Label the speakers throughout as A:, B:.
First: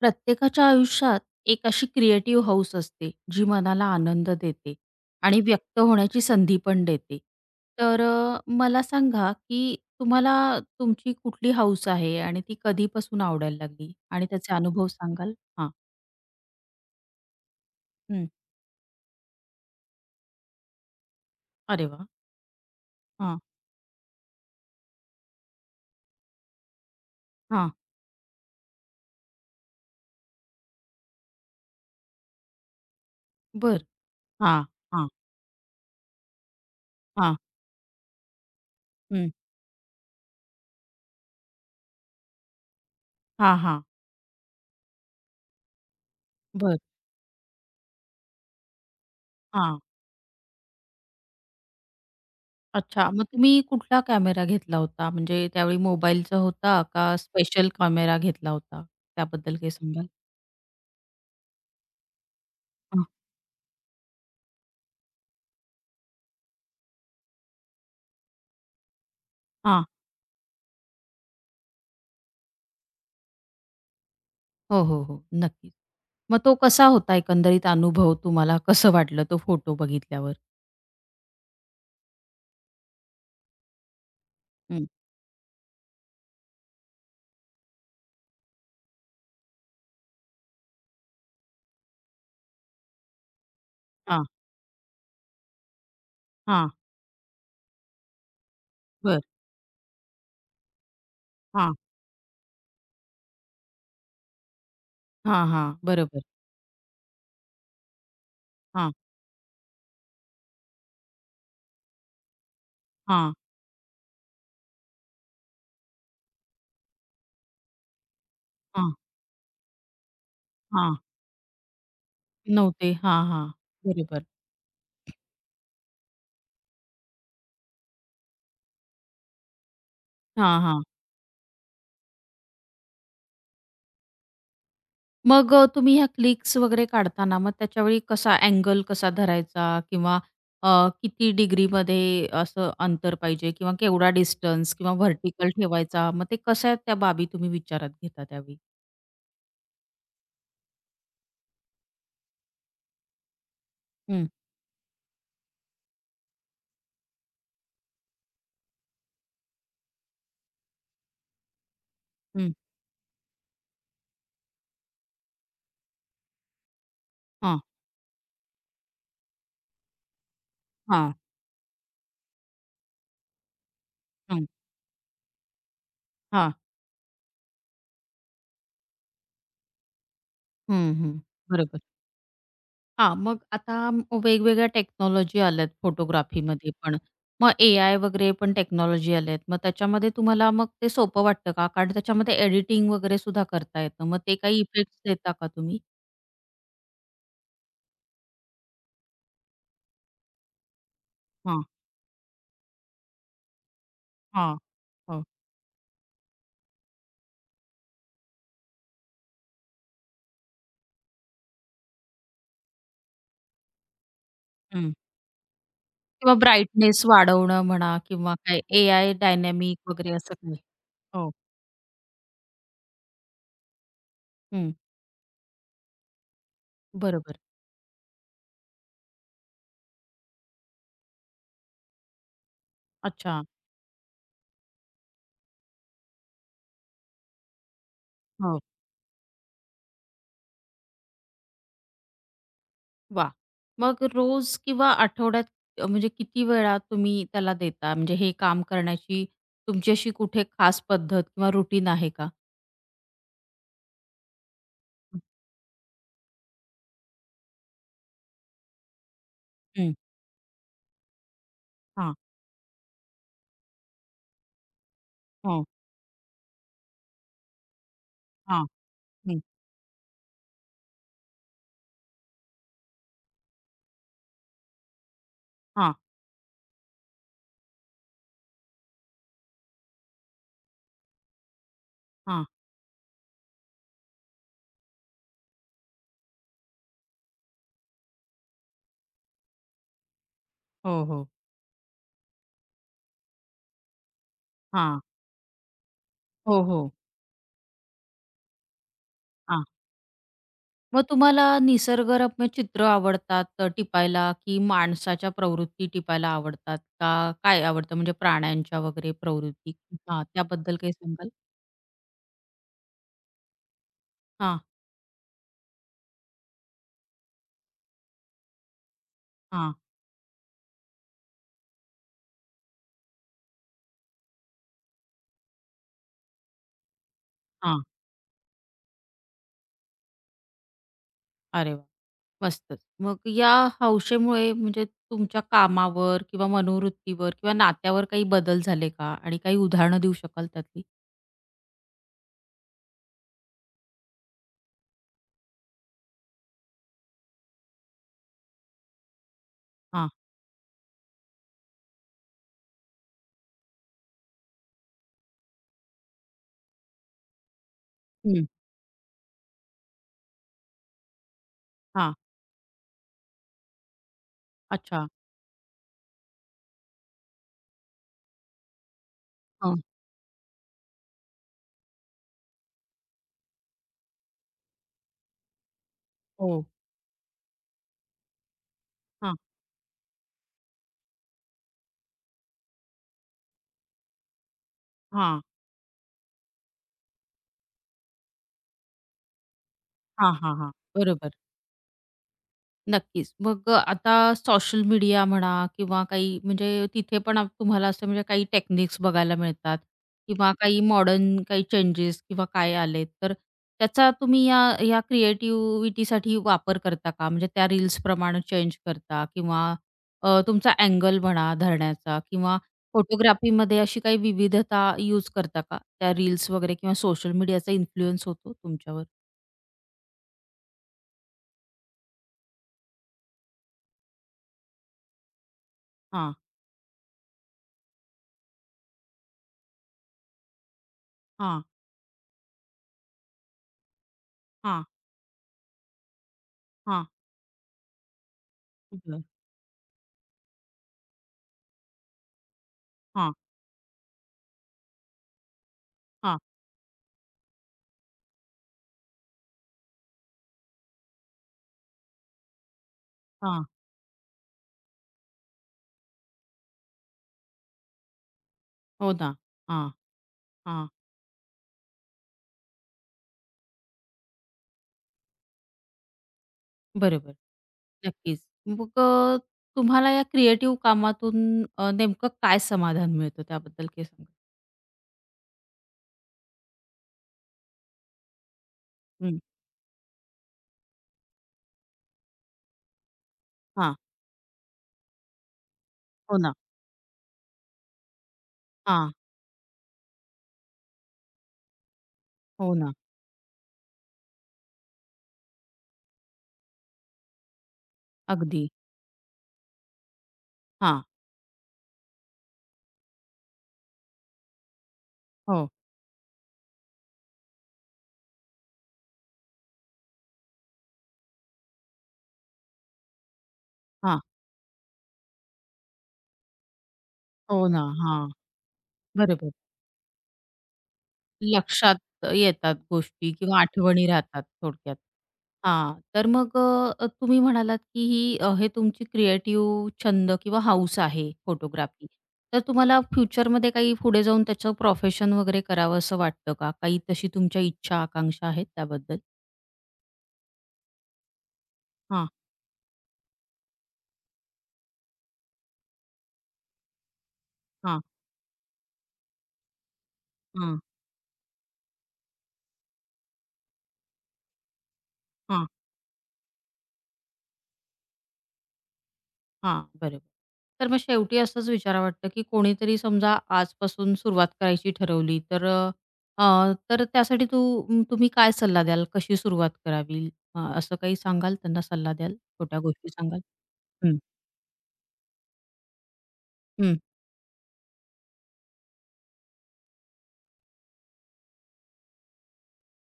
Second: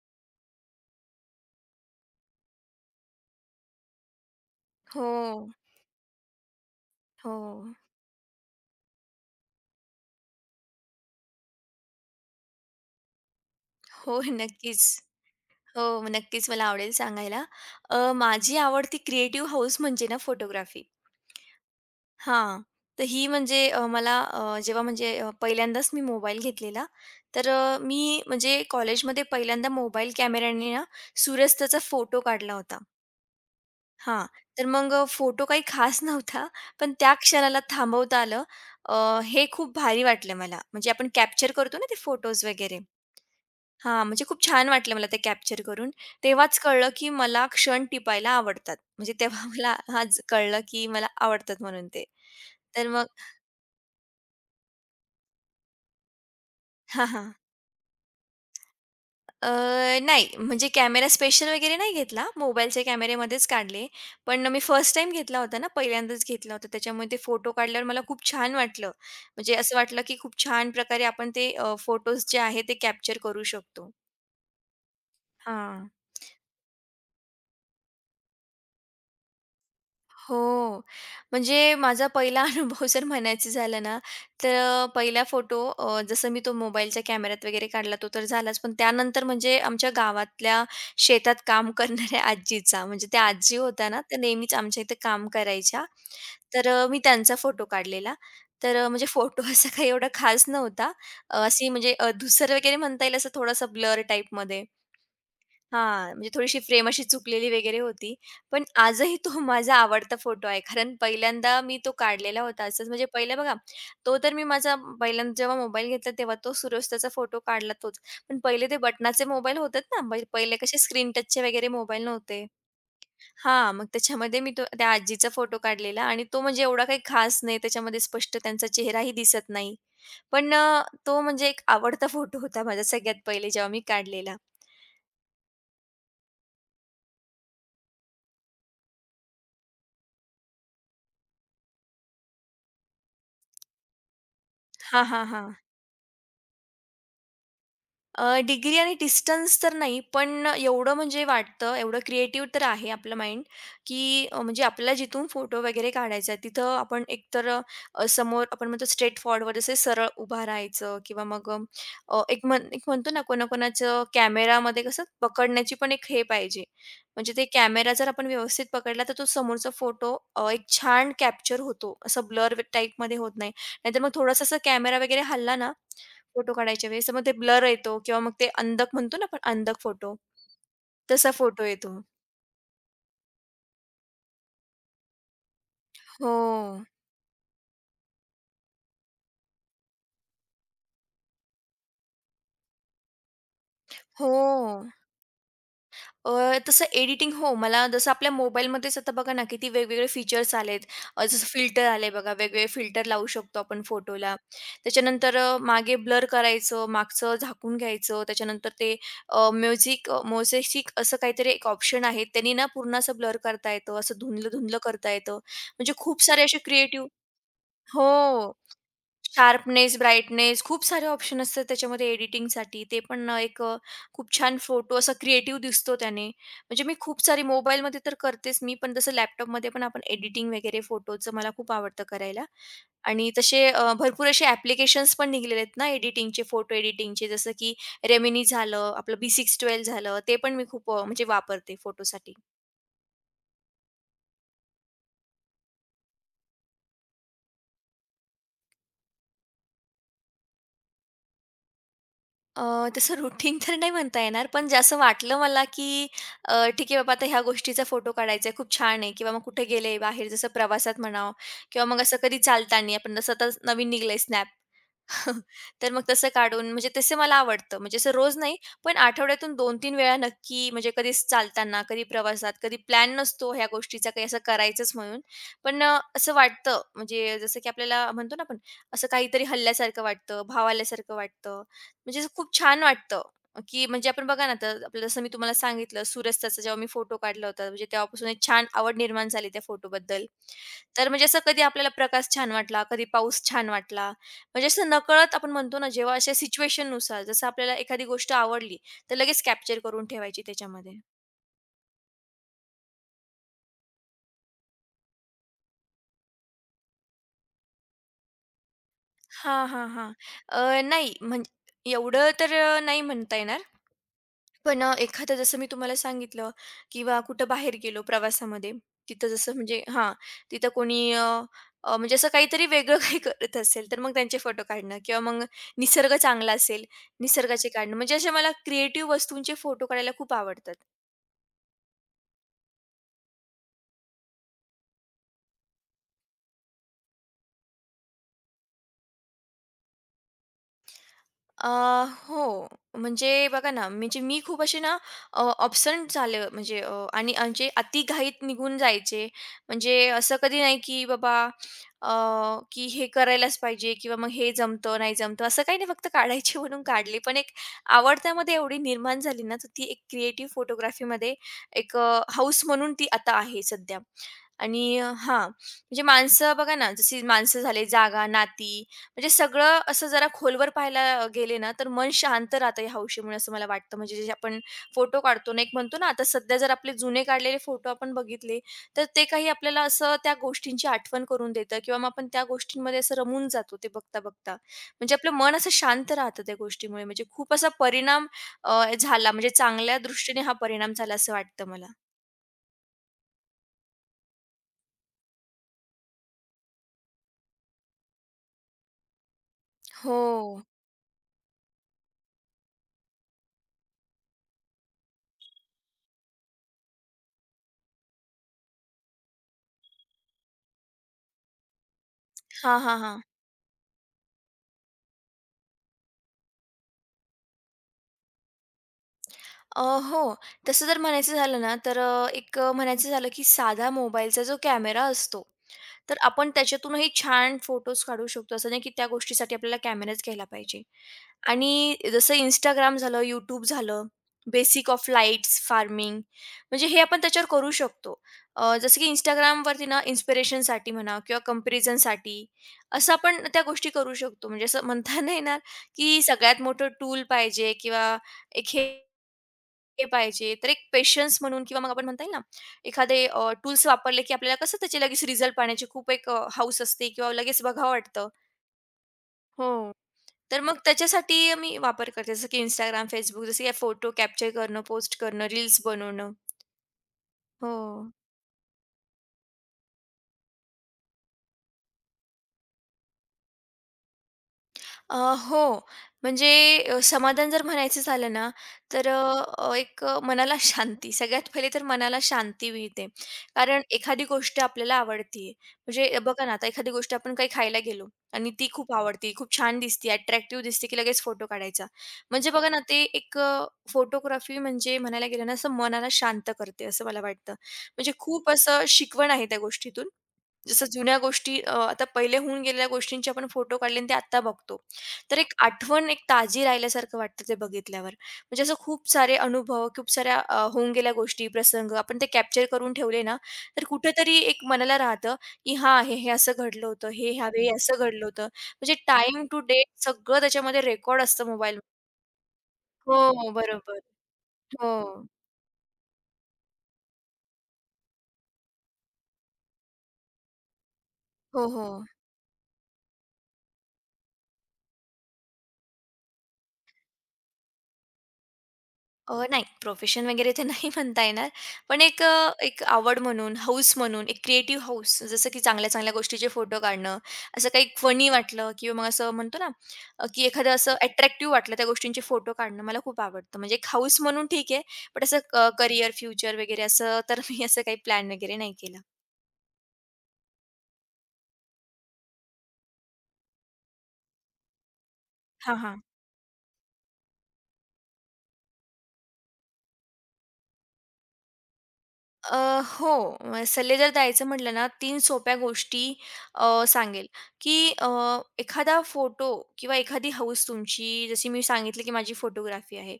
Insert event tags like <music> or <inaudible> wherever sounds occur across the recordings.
A: प्रत्येकाच्या आयुष्यात एक अशी क्रिएटिव्ह हाऊस असते, जी मनाला आनंद देते
B: हो,
A: आणि व्यक्त होण्याची संधी पण देते.
B: हो,
A: तर मला सांगा, की तुम्हाला तुमची कुठली हाऊस आहे आणि ती कधीपासून आवडायला लागली
B: हो.
A: आणि त्याचे
B: नक्कीच.
A: अनुभव सांगाल? हां.
B: हो, नक्कीच मला आवडेल सांगायला.
A: हं.
B: माझी आवडती क्रिएटिव्ह हौस म्हणजे ना फोटोग्राफी.
A: अरे वाह!
B: हां. तर ही
A: हां,
B: म्हणजे मला जेव्हा म्हणजे पहिल्यांदाच मी मोबाईल घेतलेला, तर
A: हां.
B: मी म्हणजे कॉलेजमध्ये पहिल्यांदा मोबाईल कॅमेऱ्याने ना सूर्यास्ताचा फोटो काढला होता.
A: बरं.
B: हां.
A: हां,
B: तर मग
A: हां,
B: फोटो काही खास नव्हता, पण त्या
A: हां.
B: क्षणाला थांबवता आलं.
A: हं.
B: हे खूप भारी वाटलं मला. म्हणजे आपण कॅप्चर करतो ना ते फोटोज वगैरे.
A: हां, हां.
B: हां, म्हणजे खूप छान वाटलं मला ते कॅप्चर करून. तेव्हाच
A: बरं.
B: कळलं, की मला क्षण टिपायला आवडतात. म्हणजे तेव्हा <laughs> मला
A: हां.
B: आज कळलं, की मला आवडतात म्हणून ते. तर मग
A: अच्छा. मग तुम्ही कुठला कॅमेरा घेतला होता? म्हणजे त्यावेळी मोबाईलचा होता
B: हां,
A: का
B: हां.
A: स्पेशल कॅमेरा घेतला होता?
B: अ,
A: त्याबद्दल काही सांगाल?
B: नाही म्हणजे कॅमेरा स्पेशल वगैरे नाही घेतला. मोबाईलच्या कॅमेऱ्यामध्येच काढले. पण मी फर्स्ट टाईम घेतला होता ना, पहिल्यांदाच घेतला होता. त्याच्यामुळे ते फोटो काढल्यावर मला खूप छान वाटलं. म्हणजे असं
A: हां.
B: वाटलं, की खूप छान प्रकारे आपण ते फोटोज जे आहेत ते कॅप्चर करू शकतो.
A: हो, हो, हो. नक्कीच.
B: हां.
A: मग तो कसा होता एकंदरीत अनुभव तुम्हाला कसं वाटलं तो फोटो बघितल्यावर?
B: हो. म्हणजे माझा पहिला <laughs> अनुभव जर म्हणायचं झालं ना, तर
A: हं.
B: पहिला फोटो जसं मी तो मोबाईलच्या कॅमेऱ्यात वगैरे काढला तो तर झालाच. पण त्यानंतर म्हणजे आमच्या गावातल्या शेतात काम <laughs> करणाऱ्या आजीचा, म्हणजे त्या आजी होत्या ना, त्या
A: हां,
B: नेहमीच आमच्या इथे काम करायच्या. तर
A: हां.
B: मी त्यांचा फोटो काढलेला. तर म्हणजे
A: बर
B: फोटो असा काही एवढा खास नव्हता. अशी
A: हां,
B: म्हणजे धूसर वगैरे म्हणता येईल असं थोडासा ब्लर टाईपमध्ये.
A: हां, हां.
B: हां,
A: बरोबर.
B: म्हणजे थोडीशी फ्रेम अशी चुकलेली वगैरे होती. पण
A: हां,
B: आजही तो <laughs> माझा आवडता फोटो आहे. कारण पहिल्यांदा मी तो काढलेला होता असंच म्हणजे
A: हां,
B: पहिलं बघा, तो तर मी माझा पहिल्यांदा जेव्हा मोबाईल घेतला तेव्हा तो सूर्यास्ताचा फोटो काढला तोच. पण पहिले ते
A: हां,
B: बटनाचे मोबाईल होतात ना, म्हणजे पहिले कसे
A: हां.
B: स्क्रीन टचचे वगैरे मोबाईल नव्हते.
A: नव्हते. हां, हां.
B: हां, मग
A: बरोबर.
B: त्याच्यामध्ये मी तो त्या आजीचा फोटो काढलेला आणि तो म्हणजे एवढा काही खास नाही. त्याच्यामध्ये स्पष्ट त्यांचा चेहराही दिसत नाही. पण
A: हां,
B: अ,
A: हां.
B: तो म्हणजे एक आवडता फोटो होता माझा सगळ्यात पहिले जेव्हा मी काढलेला.
A: मग तुम्ही ह्या क्लिक्स वगैरे काढताना मग त्याच्यावेळी कसा अँगल कसा धरायचा किंवा अ, किती डिग्रीमध्ये असं अंतर पाहिजे किंवा केवढा डिस्टन्स किंवा
B: हां, हां,
A: व्हर्टिकल
B: हां.
A: ठेवायचा? मग ते कशा त्या बाबी तुम्ही विचारात घेता त्यावेळी?
B: डिग्री आणि डिस्टन्स तर नाही, पण एवढं म्हणजे वाटतं, एवढं क्रिएटिव्ह तर आहे आपलं माइंड, की
A: हं,
B: म्हणजे आपल्याला जिथून फोटो वगैरे काढायचा आहे, तिथं आपण एकतर समोर आपण म्हणतो स्ट्रेट फॉरवर्ड असे सरळ उभा राहायचं किंवा मग एक
A: हं.
B: म्हण एक म्हणतो ना, कोणाकोणाचं कॅमेरामध्ये कसं पकडण्याची पण एक हे पाहिजे. म्हणजे ते
A: हां,
B: कॅमेरा जर आपण व्यवस्थित पकडला, तर तो समोरचा फोटो एक छान
A: हां.
B: कॅप्चर होतो. असं ब्लर टाइपमध्ये होत नाही. नाहीतर मग थोडासा असं कॅमेरा वगैरे हलला ना फोटो
A: हां.
B: काढायच्या वेळेस तर मग ते ब्लर येतो किंवा मग ते अंधक म्हणतो ना आपण अंधक फोटो,
A: हं, हं.
B: तसा फोटो
A: बरोबर.
B: येतो.
A: हां, मग आता वेगवेगळ्या टेक्नॉलॉजी आल्यात
B: हो.
A: फोटोग्राफीमध्ये पण. मग एआय वगैरे पण टेक्नॉलॉजी आल्यात. मग त्याच्यामध्ये तुम्हाला मग ते सोपं वाटतं का? कारण त्याच्यामध्ये एडिटिंग वगैरे सुद्धा करता येतं. मग ते
B: हो.
A: काही इफेक्ट्स देता का तुम्ही?
B: अ, तसं एडिटिंग हो, मला जसं आपल्या मोबाईलमध्येच आता बघा ना किती वेगवेगळे फीचर्स आलेत. जसं
A: हां,
B: फिल्टर आले बघा, वेगवेगळे फिल्टर लावू शकतो आपण फोटोला.
A: हां, हो.
B: त्याच्यानंतर मागे ब्लर करायचं, मागचं झाकून घ्यायचं, त्याच्यानंतर ते म्युझिक असं काहीतरी एक ऑप्शन आहे. त्यांनी ना पूर्ण असं ब्लर करता येतं, असं धुंदलं-धुंदलं
A: हं.
B: करता येतं. म्हणजे खूप
A: किंवा
B: सारे असे
A: ब्राईटनेस
B: क्रिएटिव्ह
A: वाढवणं म्हणा किंवा
B: हो.
A: काय एआय डायनॅमिक
B: शार्पनेस,
A: वगैरे असं काही?
B: ब्राईटनेस खूप सारे
A: हो.
B: ऑप्शन असतात त्याच्यामध्ये एडिटिंगसाठी. ते पण खूप छान
A: हं.
B: फोटो असा क्रिएटिव्ह दिसतो त्याने. म्हणजे मी खूप
A: बरोबर.
B: सारी मोबाईलमध्ये तर करतेच मी, पण तसं लॅपटॉपमध्ये पण आपण एडिटिंग वगैरे फोटोचं मला खूप आवडतं करायला. आणि
A: अच्छा.
B: तसे भरपूर असे ॲप्लिकेशन्स पण निघालेले आहेत ना एडिटिंगचे, फोटो एडिटिंगचे जसं की Remini
A: हो.
B: झालं, आपलं B612 झालं. ते पण मी खूप म्हणजे वापरते फोटोसाठी.
A: वाह! मग रोज किंवा आठवड्यात म्हणजे किती वेळा तुम्ही त्याला देता? म्हणजे हे काम करण्याची तुमची अशी कुठे खास पद्धत किंवा रुटीन आहे का?
B: अ, तसं रुटीन तर नाही म्हणता येणार, पण जे असं वाटलं मला, की ठीक आहे बाबा आता ह्या गोष्टीचा फोटो काढायचा आहे, खूप छान आहे किंवा मग कुठे
A: हं.
B: गेले बाहेर जसं प्रवासात म्हणावं किंवा मग
A: हां.
B: असं कधी चालताना आपण जसं आता नवीन निघालंय स्नॅप. <laughs>
A: हो.
B: तर मग तसं काढून म्हणजे तसे मला आवडतं. म्हणजे असं रोज नाही,
A: हां.
B: पण
A: हं.
B: आठवड्यातून 2-3 वेळा नक्की म्हणजे कधी चालताना, कधी प्रवासात, कधी प्लॅन नसतो ह्या गोष्टीचा काही असं करायचंच म्हणून. पण
A: हां.
B: अ, असं वाटतं म्हणजे जसं की आपल्याला म्हणतो ना आपण, असं काहीतरी हलल्यासारखं वाटतं, भाव आल्यासारखं वाटतं म्हणजे असं
A: हां.
B: खूप छान वाटतं, की म्हणजे आपण बघा ना, आता आपलं जसं मी तुम्हाला सांगितलं सूर्यास्ताचा जेव्हा मी फोटो काढला होता, म्हणजे तेव्हापासून एक छान आवड निर्माण झाली त्या फोटोबद्दल.
A: हो,
B: तर म्हणजे
A: हो.
B: असं कधी आपल्याला प्रकाश छान वाटला, कधी पाऊस छान वाटला. म्हणजे असं
A: हां.
B: नकळत आपण म्हणतो ना, जेव्हा अशा
A: हो, हो.
B: सिच्युएशननुसार जसं आपल्याला एखादी गोष्ट आवडली, तर लगेच
A: हां.
B: कॅप्चर करून ठेवायची त्याच्यामध्ये.
A: मग तुम्हाला निसर्गरम्य चित्र आवडतात टिपायला की माणसाच्या प्रवृत्ती टिपायला आवडतात का? काय आवडतं म्हणजे प्राण्यांच्या वगैरे
B: हां,
A: प्रवृत्ती?
B: हां, हां.
A: हां, त्याबद्दल काही
B: नाही,
A: सांगाल?
B: म्हणजे एवढं तर नाही म्हणता येणार.
A: हां,
B: पण एखादं जसं मी तुम्हाला सांगितलं किंवा कुठं बाहेर गेलो प्रवासामध्ये, तिथं जसं
A: हां,
B: म्हणजे हां, तिथं कोणी अ, अ, म्हणजे असं काहीतरी वेगळं काही करत असेल, तर मग त्यांचे फोटो काढणं किंवा मग निसर्ग चांगला असेल, निसर्गाचे
A: हां.
B: काढणं. म्हणजे अशा मला क्रिएटिव्ह वस्तूंचे फोटो काढायला खूप आवडतात.
A: अरे वाह! मस्तच. मग या हौशेमुळे म्हणजे तुमच्या कामावर किंवा मनोवृत्तीवर किंवा नात्यावर काही बदल झाले का? आणि काही उदाहरणं देऊ शकाल त्यातली?
B: अ, हो. म्हणजे बघा ना, म्हणजे मी खूप असे ना अ, झाले म्हणजे आणि म्हणजे अतिघाईत निघून जायचे. म्हणजे
A: हां.
B: असं कधी नाही, की बाबा अ, की हे करायलाच पाहिजे किंवा मग हे जमतं, नाही जमतं असं काही नाही. फक्त काढायची <laughs> म्हणून काढली. पण एक आवड
A: हं.
B: त्यामध्ये एवढी निर्माण झाली ना, तर ती एक क्रिएटिव्ह फोटोग्राफीमध्ये एक
A: हां.
B: अ, म्हणून ती आता आहे सध्या. आणि
A: अच्छा.
B: हां, म्हणजे माणसं बघा ना, जशी माणसं झाले, जागा, नाती म्हणजे
A: हां.
B: सगळं असं जरा खोलवर पाहायला गेले ना, तर मन शांत राहतं या हौशीमुळे असं मला वाटतं. म्हणजे जे आपण फोटो काढतो ना, एक म्हणतो ना, आता सध्या
A: हो.
B: जर आपले जुने काढलेले फोटो आपण बघितले, तर ते
A: हां.
B: काही आपल्याला असं त्या गोष्टींची आठवण करून देतं किंवा मग आपण त्या गोष्टींमध्ये असं रमून जातो ते बघता-बघता. म्हणजे आपलं
A: हां.
B: मन असं शांत राहतं त्या गोष्टीमुळे. म्हणजे खूप असा परिणाम झाला म्हणजे चांगल्या
A: हां,
B: दृष्टीने हा
A: हां, हां.
B: परिणाम झाला
A: बरोबर.
B: असं वाटतं मला.
A: नक्कीच. मग आता सोशल मीडिया म्हणा किंवा काही म्हणजे तिथे पण तुम्हाला असं म्हणजे काही टेक्निक्स बघायला मिळतात
B: हो.
A: किंवा काही मॉडर्न काही चेंजेस किंवा काय आले तर त्याचा तुम्ही या या क्रिएटिव्हिटीसाठी वापर करता का? म्हणजे त्या रील्सप्रमाणे चेंज करता किंवा तुमचा अँगल म्हणा धरण्याचा किंवा
B: हां, हां, हां.
A: फोटोग्राफीमध्ये अशी काही विविधता यूज करता का? त्या रील्स वगैरे किंवा सोशल मीडियाचा इन्फ्लुअन्स होतो तुमच्यावर?
B: हो. तसं जर म्हणायचं झालं ना, तर एक म्हणायचं झालं, की साधा मोबाईलचा जो कॅमेरा असतो, तर
A: हां,
B: आपण त्याच्यातूनही छान फोटोज काढू शकतो. असं नाही, की त्या गोष्टीसाठी आपल्याला कॅमेराच घ्यायला पाहिजे.
A: हां,
B: आणि जसं Instagram झालं, YouTube झालं,
A: हां,
B: बेसिक ऑफ लाईट्स, फार्मिंग म्हणजे हे
A: हां.
B: आपण त्याच्यावर करू शकतो. जसं की
A: बरं.
B: Instagramवरती ना इन्स्पिरेशनसाठी म्हणा किंवा कंपॅरिझनसाठी असं
A: हां,
B: आपण त्या गोष्टी करू शकतो. म्हणजे असं म्हणता नाही येणार, की
A: हां.
B: सगळ्यात मोठं टूल पाहिजे किंवा एक हे हे पाहिजे. तर एक पेशन्स म्हणून किंवा मग आपण म्हणता येईल ना, एखादे
A: हां.
B: टूल्स वापरले की आपल्याला कसं त्याचे लगेच रिझल्ट पाहण्याची खूप एक हौस असते किंवा लगेच बघावं वाटतं.
A: हो ना.
B: हो.
A: हां,
B: तर मग
A: हां.
B: त्याच्यासाठी मी वापर करते. जसं की Instagram, Facebook जसं की फोटो कॅप्चर करणं, पोस्ट करणं, रील्स बनवणं.
A: बरोबर.
B: हो.
A: नक्कीच. मग तुम्हाला या क्रिएटिव्ह कामातून नेमकं काय समाधान मिळतं त्याबद्दल काही सांगा?
B: अ, हो. म्हणजे समाधान जर म्हणायचं झालं ना, तर
A: हं.
B: एक मनाला <laughs> शांती. सगळ्यात पहिले तर मनाला शांती मिळते. कारण
A: हां.
B: एखादी गोष्ट आपल्याला आवडते. म्हणजे
A: हो
B: बघा ना,
A: ना.
B: आता एखादी गोष्ट आपण काही खायला गेलो आणि ती खूप
A: हां.
B: आवड़ती, खूप छान दिसते, अट्रॅक्टिव्ह दिसते, की लगेच फोटो काढायचा. म्हणजे बघा
A: हो
B: ना,
A: ना.
B: ते एक फोटोग्राफी म्हणजे म्हणायला गेलं ना, असं मनाला शांत करते, असं मला वाटतं. म्हणजे खूप
A: अगदी.
B: असं शिकवण आहे त्या गोष्टीतून. जसं
A: हां.
B: जुन्या गोष्टी अ, आता पहिले होऊन गेलेल्या गोष्टींचे आपण फोटो काढले आणि ते आत्ता बघतो. तर एक
A: हो.
B: आठवण एक ताजी राहिल्यासारखं वाटतं ते बघितल्यावर. म्हणजे असं खूप सारे अनुभव, खूप साऱ्या होऊन गेल्या गोष्टी, प्रसंग आपण ते कॅप्चर करून ठेवले ना, तर
A: हां.
B: कुठेतरी एक मनाला राहतं, की हां, हे असं घडलं होतं, हे
A: हो
B: ह्यावेळी
A: ना.
B: असं घडलं
A: हां.
B: होतं. म्हणजे टाईम
A: बरोबर.
B: टू डेट सगळं त्याच्यामध्ये रेकॉर्ड असतं मोबाईलमध्ये.
A: लक्षात येतात गोष्टी
B: हो,
A: किंवा
B: बरोबर.
A: आठवणी राहतात
B: हो.
A: थोडक्यात. हां, तर मग तुम्ही म्हणालात, की हे तुमची क्रिएटिव्ह छंद किंवा हौस आहे
B: हो, हो.
A: फोटोग्राफी. तर तुम्हाला फ्युचरमध्ये काही पुढे जाऊन त्याचं प्रोफेशन वगैरे करावं असं वाटतं का? काही तशी तुमच्या इच्छा, आकांक्षा आहेत त्याबद्दल?
B: नाही, प्रोफेशन वगैरे तर <laughs> नाही म्हणता येणार. पण एक आवड म्हणून, हौस म्हणून, एक क्रिएटिव्ह हौस, जसं की चांगल्या-चांगल्या गोष्टीचे फोटो काढणं, असं काही
A: हां,
B: फनी वाटलं किंवा मग असं म्हणतो ना, की एखादं
A: हां,
B: असं अट्रॅक्टिव्ह वाटलं त्या गोष्टींचे फोटो काढणं मला खूप आवडतं. म्हणजे एक हौस म्हणून ठीक आहे, पण असं
A: हां.
B: क फ्युचर वगैरे असं तर मी असं काही प्लॅन वगैरे नाही केला.
A: हां, बरोबर. तर मग शेवटी असंच विचारावं वाटतं, की कोणीतरी समजा आजपासून सुरुवात करायची ठरवली, तर
B: हां,
A: अ,
B: हां.
A: अ, तर त्यासाठी तुम्ही काय सल्ला द्याल? कशी सुरुवात करावी? असं काही सांगाल? त्यांना सल्ला द्याल?
B: अ,
A: छोट्या गोष्टी
B: हो.
A: सांगाल?
B: सल्ले जर
A: हं,
B: द्यायचं म्हटलं ना, 3 सोप्या गोष्टी
A: हं.
B: सांगेल, की एखादा फोटो किंवा एखादी हौस तुमची जशी मी सांगितलं, की माझी फोटोग्राफी आहे.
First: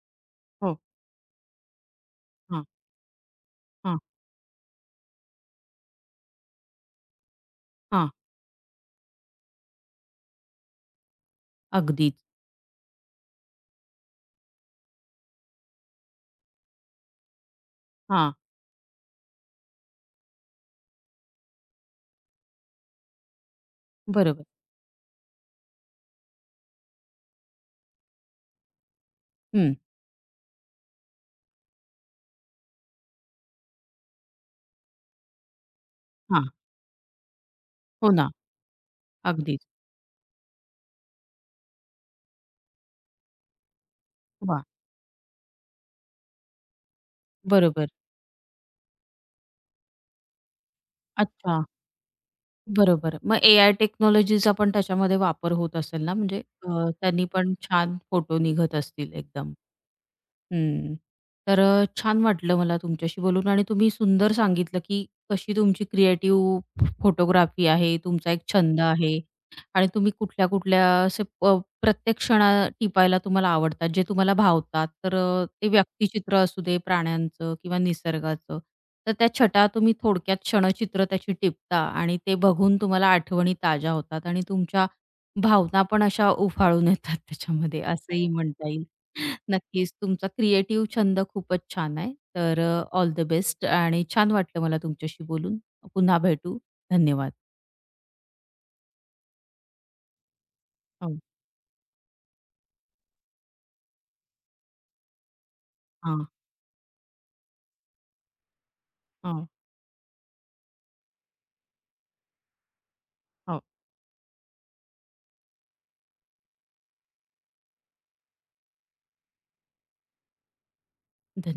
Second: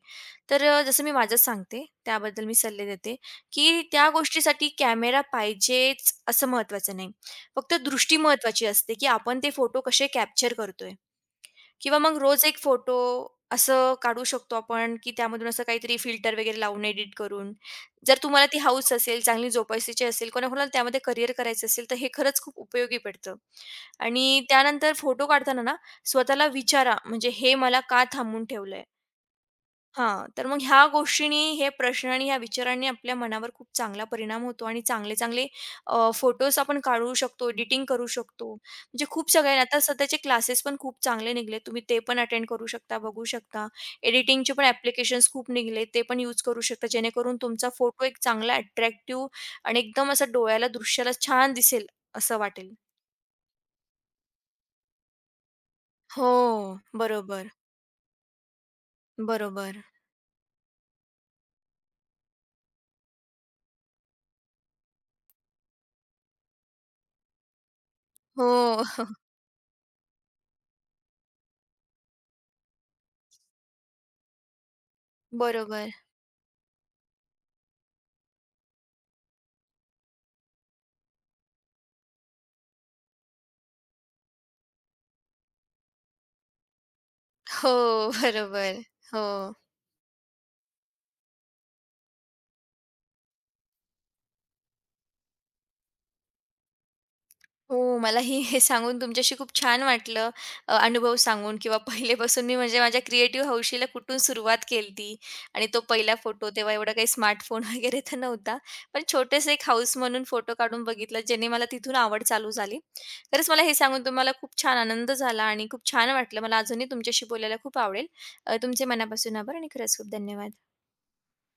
B: तर
A: हो.
B: जसं मी माझंच सांगते, त्याबद्दल मी
A: हां,
B: सल्ले देते, की
A: हां,
B: त्या गोष्टीसाठी कॅमेरा पाहिजेच असं महत्त्वाचं नाही. फक्त
A: हां.
B: दृष्टी महत्त्वाची असते, की आपण ते फोटो कसे कॅप्चर करतोय. किंवा मग
A: अगदीच.
B: रोज एक फोटो असं काढू शकतो आपण, की त्यामधून असं काहीतरी फिल्टर वगैरे लावून एडिट करून. जर
A: हां,
B: तुम्हाला ती हौस असेल, चांगली जोपासायची असेल, कोणाकोणाला त्यामध्ये करिअर करायचं असेल, तर हे खरंच खूप उपयोगी पडतं. आणि
A: बरोबर.
B: त्यानंतर फोटो काढताना ना स्वतःला विचारा, म्हणजे हे मला का थांबवून ठेवलंय?
A: हं.
B: हां, तर मग ह्या गोष्टींनी, हे प्रश्न आणि ह्या विचारांनी आपल्या मनावर खूप चांगला परिणाम होतो आणि चांगले-चांगले
A: हां.
B: फोटोज आपण काढू शकतो, एडिटिंग करू
A: हो ना.
B: शकतो. म्हणजे खूप सगळे
A: अगदीच.
B: आता सध्याचे क्लासेस पण खूप चांगले निघले. तुम्ही ते पण अटेंड करू शकता, बघू शकता. एडिटिंगचे
A: वाह!
B: पण ॲप्लिकेशन्स खूप निघले, ते पण यूज करू शकता. जेणेकरून तुमचा
A: बरोबर.
B: फोटो एक चांगला अट्रॅक्टिव्ह आणि एकदम असा डोळ्याला, दृश्याला छान
A: अच्छा.
B: दिसेल असं वाटेल.
A: बरोबर. मग एआय टेक्नॉलॉजीचा पण त्याच्यामध्ये वापर होत असेल ना?
B: हो,
A: म्हणजे त्यांनी
B: बरोबर,
A: पण छान फोटो निघत असतील एकदम.
B: बरोबर.
A: हं. तर छान वाटलं मला तुमच्याशी बोलून आणि तुम्ही सुंदर सांगितलं, की कशी तुमची क्रिएटिव्ह फोटोग्राफी आहे, तुमचा एक छंद
B: हो, <laughs>
A: आहे आणि तुम्ही कुठल्या-कुठल्या असे प प्रत्येक क्षणा टिपायला तुम्हाला आवडतात, जे तुम्हाला भावतात. तर ते
B: बरोबर.
A: व्यक्तिचित्र असू दे, प्राण्यांचं किंवा निसर्गाचं. तर त्या छटा तुम्ही थोडक्यात क्षणचित्र त्याची टिपता आणि ते बघून तुम्हाला आठवणी ताज्या होतात आणि तुमच्या भावना पण अशा उफाळून येतात
B: हो,
A: त्याच्यामध्ये,
B: <laughs>
A: असंही म्हणता
B: बरोबर.
A: येईल.
B: हो.
A: नक्कीच, तुमचा क्रिएटिव्ह छंद खूपच छान आहे. तर ऑल द बेस्ट आणि छान वाटलं मला तुमच्याशी बोलून. पुन्हा भेटू. धन्यवाद.
B: हो, मलाही हे सांगून तुमच्याशी खूप छान वाटलं. अनुभव
A: हो.
B: सांगून किंवा पहिलेपासून मी म्हणजे माझ्या क्रिएटिव्ह हौशीला कुठून सुरुवात केलती आणि तो पहिला
A: हां,
B: फोटो तेव्हा एवढा काही स्मार्टफोन <laughs> वगैरे तर नव्हता. पण
A: हो,
B: छोटेसे एक हौस म्हणून फोटो काढून बघितला, ज्याने मला तिथून आवड चालू झाली. खरंच
A: हो.
B: मला हे सांगून तुम्हाला खूप छान आनंद झाला आणि खूप छान वाटलं. मला अजूनही तुमच्याशी बोलायला खूप आवडेल. तुमचे मनापासून आभार आणि खरंच खूप धन्यवाद.
A: धन्यवाद.